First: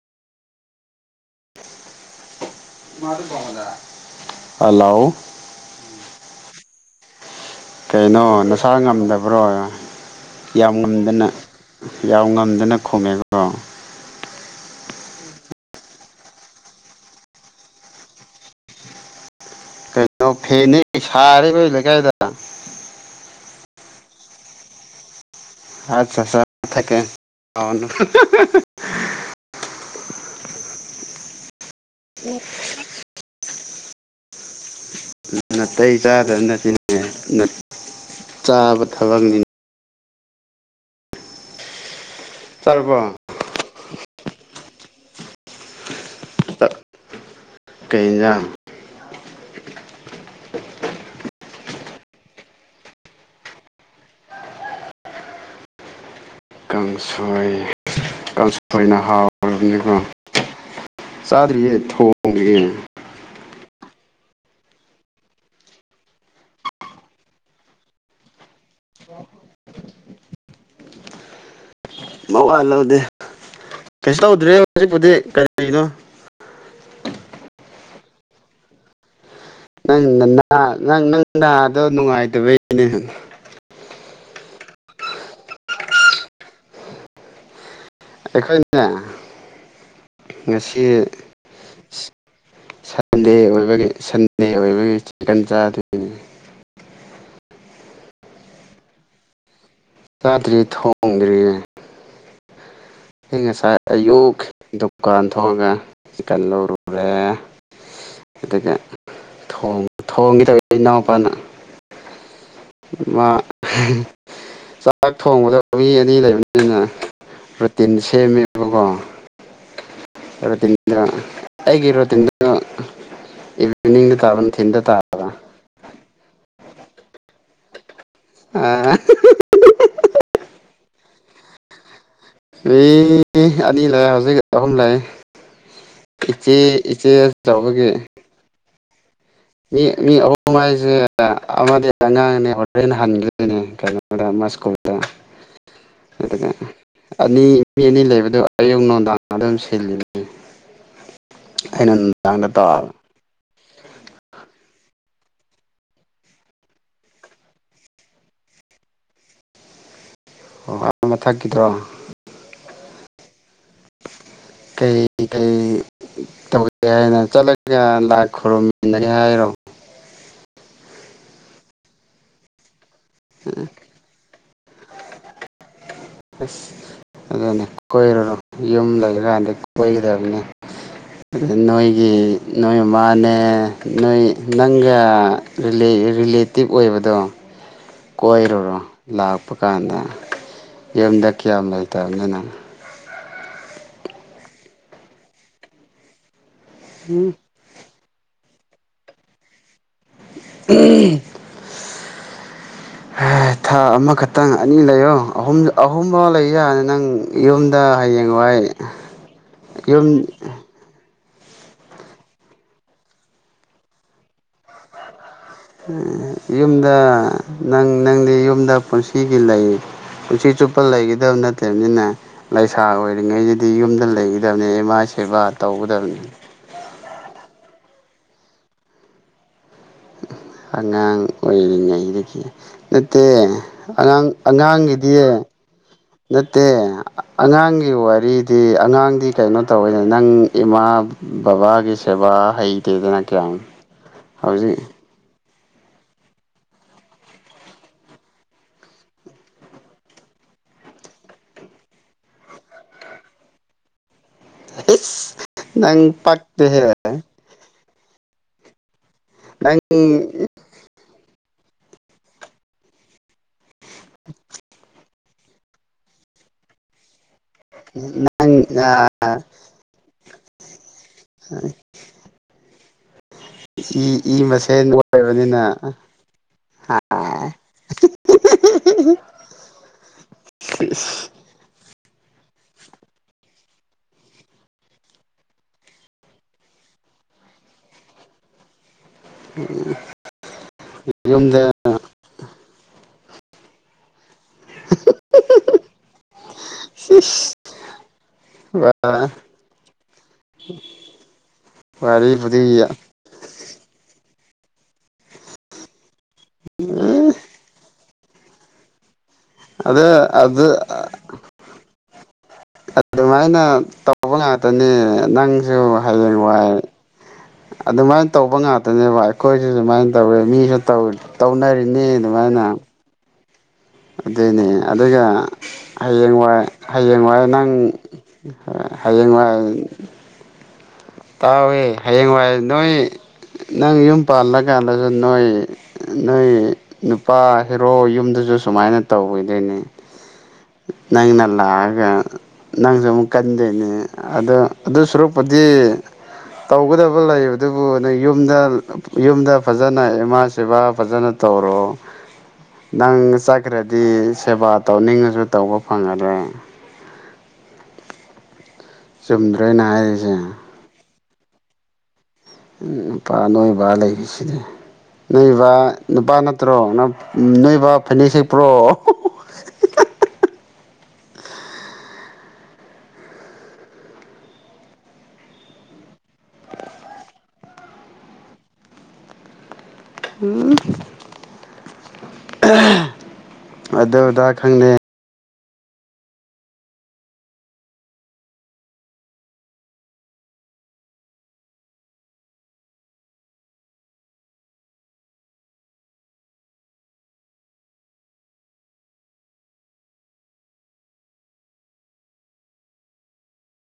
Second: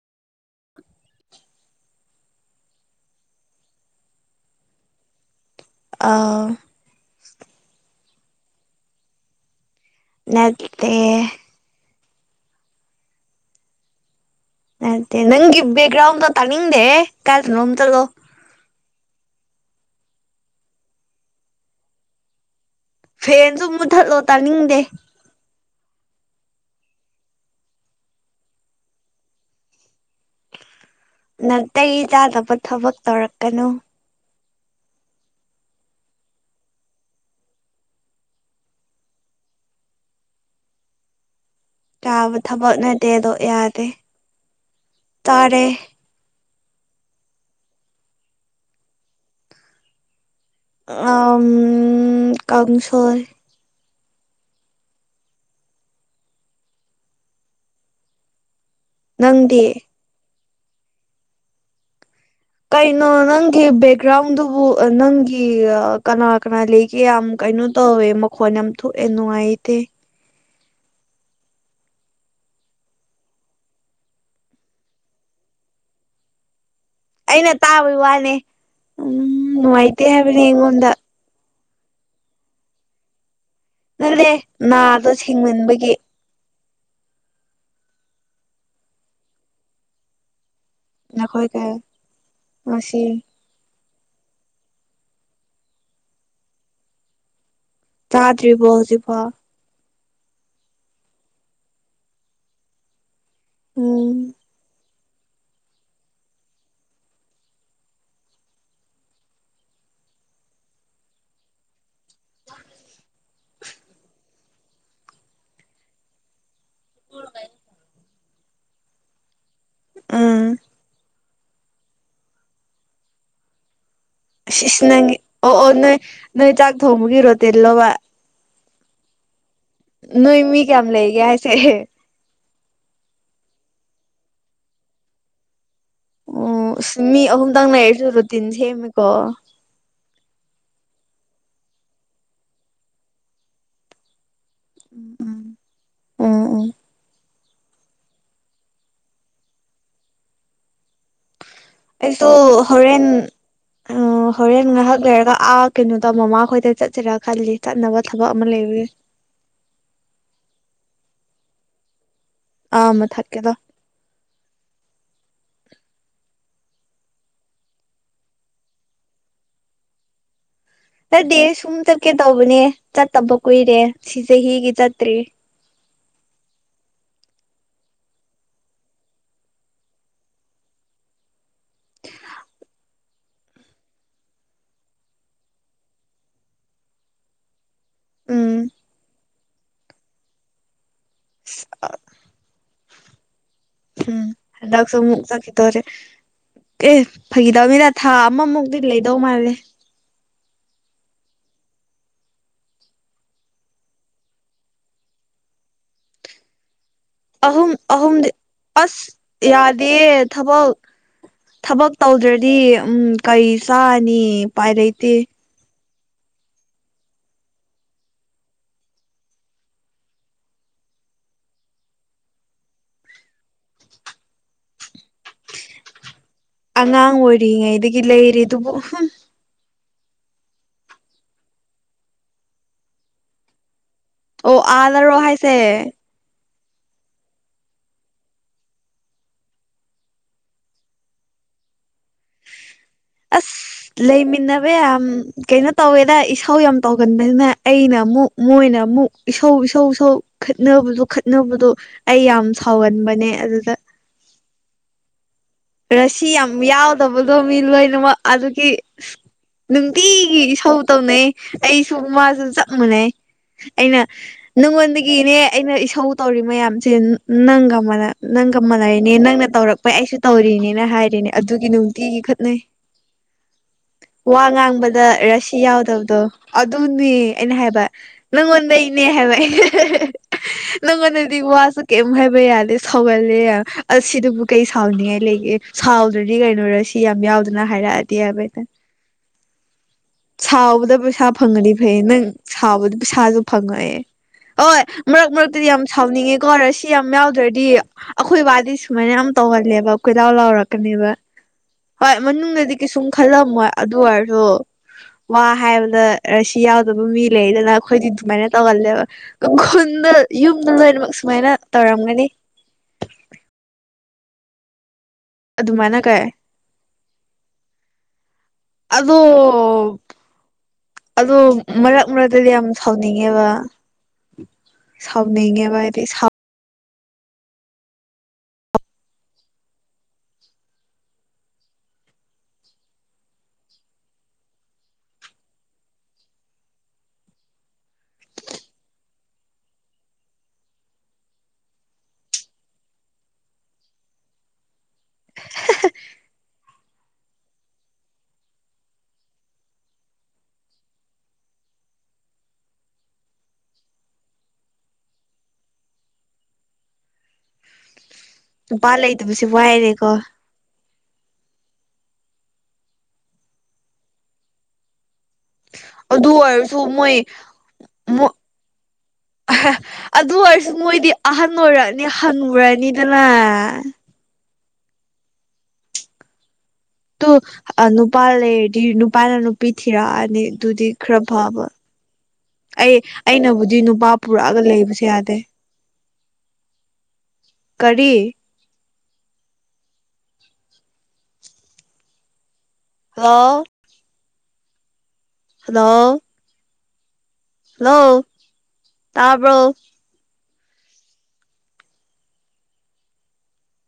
[unintelligible] hello ꯑꯧ ꯀꯩꯅꯣ ꯅꯁꯥ ꯉꯝꯗꯕ꯭ꯔꯣ ꯌꯥꯝ ꯉꯝꯗꯅ ꯅꯠꯇꯦ ꯌꯥꯝ ꯉꯝꯗꯅ ꯈꯨꯝꯃꯦꯕ ꯅꯠꯇꯦ ꯅꯪ ꯕꯦꯛꯒ꯭ꯔꯥꯎꯗꯣ ꯇꯥꯅꯤꯡꯗꯦꯌꯦ ꯀꯥꯏꯗꯅꯣꯝ ꯆꯠꯂꯣ ꯑꯣ ꯐꯦꯟꯅꯦ ꯁꯥꯔꯦ ꯑꯩꯈꯣꯏ ꯂꯩꯀꯥꯏꯗ ꯐꯦꯟꯁꯨ ꯃꯨꯠꯊꯠꯂꯣ ꯇꯥꯅꯤꯡꯗꯦ ꯑꯠꯆꯥ ꯆꯥ ꯃꯨꯠꯊꯠꯀꯦ ꯁꯥꯎꯔꯅꯨ ꯅꯥꯇꯩ ꯆꯥꯗꯕ ꯊꯕꯛ ꯇꯧꯔꯛꯀꯅꯨ ꯅꯥꯇꯩ ꯆꯥꯗꯕ ꯅꯠꯇꯦ ꯆꯥꯕ ꯊꯕꯛꯅꯤꯅꯦ ꯆꯥꯕ ꯊꯕꯛ ꯆꯥꯔꯕꯣ ꯅꯠꯇꯦ ꯑꯗꯣ ꯌꯥꯗꯦ ꯇꯥꯔꯦ ꯀꯩ ꯌꯦꯟꯖꯥꯡ ꯑꯥ ꯀꯥꯡꯁꯣꯏ ꯀꯥꯡꯁꯣꯏ ꯀꯥꯡꯁꯣꯏꯅ ꯅꯪꯗꯤ ꯍꯥꯎꯔꯕꯅꯦꯀꯣ ꯆꯥꯗꯔꯤꯌꯦ ꯊꯣꯡꯉꯤꯌꯦ ꯀꯩꯅꯣ ꯅꯪꯒꯤ ꯕꯦꯛꯒ꯭ꯔꯥꯎꯟꯗꯨꯕꯨ ꯅꯪꯒꯤ ꯀꯅꯥ ꯀꯅꯥ ꯂꯩ ꯌꯥꯝ ꯀꯩꯅꯣ ꯇꯧꯋꯦ ꯃꯈꯣꯟ ꯌꯥꯝ ꯊꯣꯛꯑꯦ ꯅꯨꯡꯉꯥꯏꯇꯦ ꯃꯋꯥꯜ ꯂꯧꯗꯦ ꯀꯩꯁꯨ ꯇꯧꯗ꯭ꯔꯦ ꯍꯧꯖꯤꯛꯄꯨꯗꯤ ꯀꯔꯤꯅꯣ ꯑꯩꯅ ꯇꯥꯕꯩ ꯋꯥꯅꯦ ꯎꯝ ꯅꯨꯡꯉꯥꯏꯇꯦ ꯅꯪ ꯍꯥꯏꯕꯅꯦ ꯅꯅꯥ ꯑꯩꯉꯣꯟꯗ ꯅꯪ ꯅꯪ ꯅꯥꯗꯣ ꯅꯨꯡꯉꯥꯏꯇꯕꯩꯅꯦ ꯅꯠꯔꯦ ꯅꯥꯗꯣ ꯁꯤꯡꯃꯟꯕꯒꯤ ꯑꯩꯈꯣꯏꯅꯅꯦ ꯉꯁꯤ ꯅꯈꯣꯏ ꯀ ꯁꯟ ꯉꯁꯤ ꯁꯟꯗꯦ ꯑꯣꯏꯕꯒꯤ ꯁꯟꯗꯦ ꯑꯣꯏꯕꯒꯤ ꯆꯤꯛꯀꯟ ꯆꯥꯗꯣꯏꯅꯤ ꯆꯥꯗ꯭ꯔꯤꯕꯣ ꯍꯧꯖꯤ ꯐꯥꯎ ꯆꯥꯗ꯭ꯔꯤ ꯊꯣꯡꯗ꯭ꯔꯤꯌꯦ ꯑꯩ ꯉꯁꯥꯏ ꯎꯝ ꯑꯌꯨꯛ ꯗꯨꯀꯥꯟ ꯊꯣꯛꯑꯒ ꯆꯤꯀꯟ ꯂꯧꯔꯨꯔꯦ ꯑꯗꯨꯒ ꯊꯣꯡ ꯊꯣꯡꯒꯤꯗꯧꯔꯦ ꯏꯅꯥꯎꯄꯥꯅ ꯃꯥ ꯆꯥꯛ ꯊꯣꯡꯕꯗ ꯃꯤ ꯑꯅꯤ ꯂꯩꯕꯅꯤꯅ ꯔꯨꯇꯤꯟ ꯁꯦꯝꯃꯦꯕꯀꯣ ꯎꯝ [unintelligible] ꯑꯩꯒꯤ ꯔꯨꯇꯤꯟꯗꯣ ꯏ ꯏꯚꯤꯅꯤꯡꯗ ꯇꯥꯕ ꯏꯁ ꯏꯁ ꯅꯪꯒꯤ ꯑꯣ ꯑꯣ ꯅꯣꯏ ꯅꯣꯏ ꯆꯥꯛ ꯊꯣꯡꯕꯒꯤ ꯔꯣꯇꯤꯜ ꯂꯥꯕ [unintelligible] ꯅꯣꯏ ꯃꯤ ꯀꯌꯥꯝ ꯂꯩꯒꯦ ꯍꯥꯏꯁꯦ ꯃꯤ ꯑꯅꯤ ꯂꯩ ꯍꯧꯖꯤꯛ ꯑꯍꯨꯝ ꯂꯩꯥ ꯑꯣ ꯏꯁ ꯃꯤ ꯑꯍꯨꯝꯗꯪ ꯑꯆꯧꯕꯒꯤ ꯂꯩꯔꯁꯨ ꯔꯨꯇꯤꯟ ꯁꯦꯝꯃꯦꯀꯣ ꯃꯤ ꯃꯤ ꯑꯍꯨꯝ ꯍꯥꯏꯁꯦ ꯑꯃꯗꯤ ꯑꯉꯥꯡꯅꯦ ꯍꯣꯔꯦꯟ ꯍꯟꯒꯤꯗꯣꯏꯅꯦ ꯀꯩꯅꯣꯗ ꯃꯁꯛ [unintelligible] ꯎꯝ ꯑꯗꯨꯒ ꯎꯝ ꯑꯅꯤ ꯃꯤ ꯑꯅꯤ ꯂꯩꯕꯗꯨ ꯑꯌꯨꯛ ꯅꯨꯡꯗꯥꯡ ꯑꯗꯨꯝ ꯁꯤꯜꯂꯤꯅꯤ ꯑꯩꯅ ꯑꯩꯁꯨ ꯅꯨꯡꯗꯥꯡꯗ ꯇꯧꯔꯕ ꯍꯣꯔꯦꯟ ꯎꯝ ꯍꯣꯔꯦꯟ ꯉꯥꯏꯍꯥꯛ ꯂꯩꯔꯒ ꯑꯥ ꯀꯩꯅꯣꯗ ꯃꯃꯥ ꯈꯣꯏꯗ ꯆꯠꯁꯤꯔꯥ ꯈꯜꯂꯤ ꯆꯠꯅꯕ ꯊꯕꯛ ꯑꯃ ꯂꯩꯕꯒꯤ ꯑꯣ ꯑ ꯃꯥꯊꯛꯀꯤꯗꯣ ꯑ ꯃꯊꯛꯀꯤꯗꯣ ꯀꯩ ꯀꯩ ꯇꯧꯒꯦ ꯍꯥꯏꯅ ꯆꯠꯂꯒ ꯂꯥꯏ ꯈꯨꯔꯨꯝꯃꯤꯟꯅꯒꯦ ꯍꯥꯏꯔꯣ ꯅꯠꯗꯦꯍꯦ ꯁꯨꯝ ꯆꯠꯀꯦ ꯇꯧꯕꯅꯦ ꯆꯠꯇꯕ ꯀꯨꯏꯔꯦ ꯁꯤ ꯆꯍꯤꯒꯤ ꯆꯠꯇ꯭ꯔꯤ ꯑꯁ ꯑꯗꯨꯅꯦ ꯀꯣꯏꯔꯨꯔꯣ ꯌꯨꯝ ꯂꯩꯔꯀꯥꯟꯗ ꯀꯣꯏꯒꯗꯕꯅꯤ ꯑꯗ ꯅꯣꯏꯒꯤ ꯅꯣꯏꯌꯨꯝ ꯃꯥꯅꯦ ꯅꯣꯏ ꯅꯪꯒ ꯔꯤꯂꯦ ꯔꯤꯂꯦꯇꯤꯞ ꯑꯣꯏꯕꯗꯣ ꯎꯝ ꯀꯣꯏꯔꯨꯔꯣ ꯂꯥꯛꯄ ꯀꯥꯟꯗ ꯌꯨꯝꯗ ꯀꯌꯥꯝ ꯂꯩꯇꯕꯅꯤ ꯅꯪ ꯍꯨꯝ ꯍꯟꯗꯛꯁꯨ ꯑꯃꯨꯛ ꯆꯠꯈꯤꯗꯣꯔꯦ ꯑꯦ ꯐꯥꯒꯤ ꯗꯃꯤꯅ ꯊꯥ ꯑꯃꯃꯨꯛꯇꯤ ꯂꯩꯗꯧ ꯃꯥꯜꯂꯦ ꯎꯝ ꯍꯥ ꯊꯥ ꯑꯃꯈꯛꯇꯪ ꯑꯅꯤ ꯂꯩꯌꯣ ꯑꯍꯨꯝ ꯑꯍꯨꯝꯐꯥꯎ ꯂꯩ ꯌꯥꯅꯤ ꯅꯪ ꯑꯍꯨꯝ ꯌꯨꯝꯗ ꯑꯍꯨꯝꯗꯤ ꯍꯌꯦꯡꯋꯥꯏ ꯑꯁ ꯌꯥꯗꯤꯌꯦ ꯌꯨꯝ ꯊꯕꯛ ꯊꯕꯛ ꯇꯧꯗ꯭ꯔꯗꯤ ꯎꯝ ꯀꯩ ꯆꯥꯅꯤ ꯎꯄꯥꯏ ꯂꯩꯇꯦ ꯌꯨꯝꯗ ꯅꯪ ꯅꯪꯗꯤ ꯌꯨꯝꯗ ꯄꯨꯟꯁꯤꯒꯤ ꯂꯩ ꯄꯨꯟꯁꯤ ꯆꯨꯞꯄ ꯂꯩꯒꯤꯗꯕ ꯅꯠꯇꯦꯍꯥꯏꯝꯅꯤꯅꯦ ꯂꯩꯁꯥ ꯑꯣꯏꯔꯤꯉꯩꯗꯗꯤ ꯌꯨꯝꯗ ꯂꯩꯒꯗꯕꯅꯤ ꯑꯦꯃꯥꯏ ꯁꯦꯕꯥ ꯇꯧꯒꯗꯕꯅꯤ ꯑꯉꯥꯡ ꯑꯣꯏꯔꯤꯉꯩꯗꯒꯤ ꯂꯩꯔꯤꯗꯨꯕꯨ ꯍꯨꯝ ꯑꯉꯥꯡ ꯑꯣꯏꯔꯤꯉꯩꯗꯒꯤ ꯅꯠꯇꯦ ꯑꯉꯥꯡ ꯑꯉꯥꯡꯒꯤꯗꯤ ꯑꯦ ꯅꯠꯇꯦ ꯑꯉꯥꯡꯒꯤ ꯋꯥꯔꯤꯗꯤ ꯑꯉꯥꯡꯗꯤ ꯀꯩꯅꯣ ꯇꯧꯋꯦꯗ ꯅꯪ ꯏꯃꯥ ꯕꯥꯕꯥꯒꯤ ꯁꯦꯕꯥ ꯍꯩꯇꯦꯗ ꯅꯪ ꯑꯁ ꯂꯩꯃꯤꯟꯅꯕ ꯌꯥꯝ ꯀꯩꯅꯣ ꯇꯧꯋꯦꯗ ꯏꯁꯧ ꯌꯥꯝ ꯇꯧꯒꯟꯕꯅꯤꯅ ꯑꯩꯅ ꯑꯃꯨꯛ ꯃꯣꯏꯅ ꯑꯃꯨꯛ ꯏꯁꯧ ꯏꯁꯧ ꯏꯁꯧ ꯈꯠꯅꯕꯗꯣ ꯈꯠꯅꯕꯗꯣ ꯑꯩ ꯌꯥꯝ ꯁꯥꯎꯍꯟꯕꯅꯦ ꯑꯗꯨꯗ [unintelligible] ꯔꯁꯤ ꯌꯥꯝ ꯄꯛꯇꯦꯍꯦ ꯌꯥꯎꯗꯕꯗꯣ ꯃꯤ ꯂꯣꯏꯅꯃꯛ ꯑꯗꯨꯒꯤ ꯏꯁ ꯅꯪ ꯅꯨꯡꯇꯤꯒꯤ ꯏꯁꯧ ꯇꯧꯅꯩꯌꯦ ꯑꯩꯁꯨ ꯃꯥꯁꯨ ꯆꯞ ꯃꯥꯟꯅꯩ ꯑꯩꯅ ꯅꯉꯣꯟꯗꯒꯤ ꯑꯤꯅꯦ ꯑꯩꯅ ꯏꯁꯧ ꯇꯧꯔꯤ ꯃꯌꯥꯝꯁꯦ ꯅꯪꯒ ꯅꯪꯒ ꯅꯪ ꯃꯅꯩꯅꯦ ꯅꯪꯅ ꯇꯧꯔꯛꯄꯩ ꯑꯩꯁꯨ ꯇꯧꯔꯤꯅꯤꯅ ꯍꯥꯏꯔꯤꯅꯦ ꯑꯗꯨꯒꯤ ꯅꯨꯡꯇꯤꯒꯤ ꯈꯠꯅꯩ ꯏ ꯏ ꯋꯥ ꯃꯁꯦꯟ ꯉꯥꯡꯕꯗ ꯔꯁꯤ ꯑꯣꯏꯕꯅꯤꯅ ꯌꯥꯎꯗꯕꯗꯣ ꯑꯗꯨꯅꯤ ꯑꯩꯅ ꯍꯥꯏꯕ ꯅꯪꯉꯣꯟꯗꯩꯅꯦ ꯍꯥꯏꯕ ꯅꯪꯉꯣꯟꯗꯗꯤ ꯋꯥꯁꯨ ꯀꯩꯝ ꯍꯥꯏꯕ ꯌꯥꯗꯦ ꯁꯥꯎꯒꯟꯂꯦ ꯌꯥꯝ ꯑꯁꯤꯗꯕꯨ ꯀꯩ ꯁꯥꯎꯅꯤꯡ ꯉꯥꯏ ꯂꯩꯒꯦ ꯁꯥꯎꯗ꯭ꯔꯗꯤ ꯀꯩꯅꯣ ꯔꯁꯤ ꯌꯥꯝ ꯌꯥꯎꯗꯅ ꯍꯥꯏꯔꯛꯑꯗꯤ ꯍꯥꯏꯕ ꯁꯥꯎꯕꯗ ꯄꯩꯁꯥ ꯌꯨꯝꯗ ꯐꯪꯉꯗꯤ [unintelligible] ꯅꯪ ꯁꯥꯎꯕꯗꯨ ꯄꯩꯁꯥꯖꯨ ꯐꯪꯡꯉꯣꯏ ꯍꯣꯏ ꯃꯔꯛ ꯃꯔꯛꯇꯗꯤ ꯌꯥꯝ ꯁꯥꯎꯅꯤꯡꯉꯦ ꯀꯣ ꯔꯁꯤ ꯌꯥꯝ ꯌꯥꯎꯗ꯭ꯔꯗꯤ ꯑꯈꯣꯏ ꯋꯥꯗꯤ ꯁꯨꯃꯥꯏꯅ ꯌꯥꯝ ꯇꯧꯍꯜꯂꯦꯕ ꯀꯣꯏꯂꯥꯎ ꯂꯥꯎꯔꯛꯀꯅꯦꯕ ꯍꯣꯏ ꯃꯅꯨꯡꯗꯗꯤ ꯋꯥꯔꯤꯕꯨꯗꯤ ꯀꯩꯁꯨꯝ ꯈꯜꯂꯝꯃꯣꯏ ꯑꯗꯨ ꯑꯣꯏꯔꯁꯨ ꯋꯥ ꯍꯥꯏꯕꯗ ꯔꯁꯤ ꯌꯥꯎꯗꯕ ꯃꯤ ꯂꯩꯗꯅ ꯑꯈꯣꯏꯗꯤ ꯑꯗꯨꯃꯥꯏꯅ ꯇꯧꯒꯜꯂꯦꯕ ꯈꯨꯟꯗ ꯑꯗ ꯌꯨꯝꯗ ꯑꯗꯨ ꯂꯣꯏꯅꯃꯛ ꯁꯨꯃꯥꯏꯅ ꯇꯧꯔꯝꯒꯅꯤ ꯑꯗꯨꯃꯥꯏꯅ ꯇꯧꯕ ꯉꯥꯛꯇꯅꯤ ꯅꯪꯖꯨ ꯑꯗꯨꯃꯥꯏꯅ ꯀꯩ ꯍꯌꯦꯡ ꯋꯥꯏ ꯑꯗꯨꯃꯥꯏꯅ ꯇꯧꯕ ꯑꯗꯣ ꯉꯥꯛꯇꯅꯦꯕ ꯑꯩꯈꯣꯏꯖꯨ ꯑꯗꯨꯃꯥꯏ ꯇꯧꯋꯦ ꯃꯤꯁꯨ ꯇꯧꯅꯔꯤꯅꯤ ꯑꯗꯨꯃꯥꯏꯅ ꯅꯤꯡꯉꯦ ꯋꯥ ꯑꯗꯨꯅꯤ ꯑꯗꯨꯒ ꯍꯥꯏꯗꯤ ꯍꯌꯦꯡꯋꯥꯏ ꯍꯌꯦꯡꯋꯥꯥꯏ ꯅꯪ ꯍꯌꯦꯡꯋꯥꯏ ꯇꯥꯎꯍꯦ ꯍꯌꯦꯡꯋꯥꯏ ꯅꯣꯏ ꯅꯪ ꯌꯨꯝ ꯄꯥꯜꯂꯀꯥꯟꯗꯒ ꯅꯣꯏ ꯅꯣꯏ ꯅꯨꯄꯥ ꯍꯦꯔꯣ ꯌꯨꯝꯗꯖꯨ ꯁꯨꯃꯥꯏꯅ ꯇꯧꯕꯤꯗꯣꯏꯅꯦ ꯅꯪꯅ ꯂꯥꯛꯑꯒ ꯅꯪꯖꯨ ꯑꯃꯨꯛ ꯀꯟꯗꯣꯏꯅꯦ ꯑꯗꯣ ꯑꯗꯨ ꯁꯔꯨꯛꯄꯨꯗꯤ ꯇꯧꯒꯗꯕ ꯂꯩꯕ ꯑꯗꯨꯕꯨ ꯅꯣꯏ ꯌꯨꯝꯗ ꯌꯨꯝꯗ ꯐꯖꯅ ꯏꯃꯥ ꯁꯦꯕꯥ ꯐꯖꯅ ꯇꯧꯔꯣ ꯅꯪ ꯆꯠꯈ꯭ꯔꯗꯤ ꯁꯦꯕꯥ ꯇꯧꯅꯤꯡꯉꯁꯨ ꯇꯧꯕ ꯐꯪꯉꯔꯣꯏ ꯅꯨꯄꯥ ꯂꯩꯇꯕꯁꯤ ꯆꯨꯝꯗ꯭ꯔꯣ ꯑꯩꯅ ꯋꯥꯏꯌꯦꯅꯦꯀꯣ ꯍꯥꯏꯔꯤꯁꯦ ꯎ ꯅꯨꯄꯥ ꯅꯣꯏꯕ ꯂꯩꯔꯤꯁꯤꯗꯤ ꯅꯣꯏꯕ ꯑꯗꯨ ꯅꯨꯄꯥ ꯅꯠꯇ꯭ꯔꯣ ꯑꯣꯏꯔꯁꯨ ꯃꯣꯏ ꯅꯣꯏꯕ ꯐꯅꯦꯛ ꯁꯦꯠꯄ꯭ꯔꯣ ꯑꯗꯨ ꯑꯣꯏꯔꯁꯨ ꯃꯣꯏꯗꯤ ꯑꯍꯟ ꯑꯣꯏꯔꯛꯑꯅꯤ ꯍꯅꯨꯔꯛꯑꯅꯤꯗꯅ ꯇꯣ ꯑ ꯅꯨꯄ ꯂꯩꯔꯗꯤ ꯅꯨꯄꯥꯅ ꯅꯨ ꯄꯤ ꯊꯤꯔꯛꯑꯅꯤ ꯑꯗꯨꯗꯤ ꯈꯔ ꯐꯕ ꯑꯩ ꯑꯩꯅꯕꯨꯗꯤ ꯅꯨꯄꯥ ꯑꯗꯨ ꯑꯗꯥ ꯄꯨꯔꯛꯑꯒ ꯈꯪꯗꯦ ꯂꯩꯕꯁꯨ ꯌꯥꯗꯦ ꯀꯔꯤ ꯍꯜꯂꯣ ꯍꯜꯂꯣ ꯍꯜꯂꯣ ꯇꯥꯕ꯭ꯔꯣ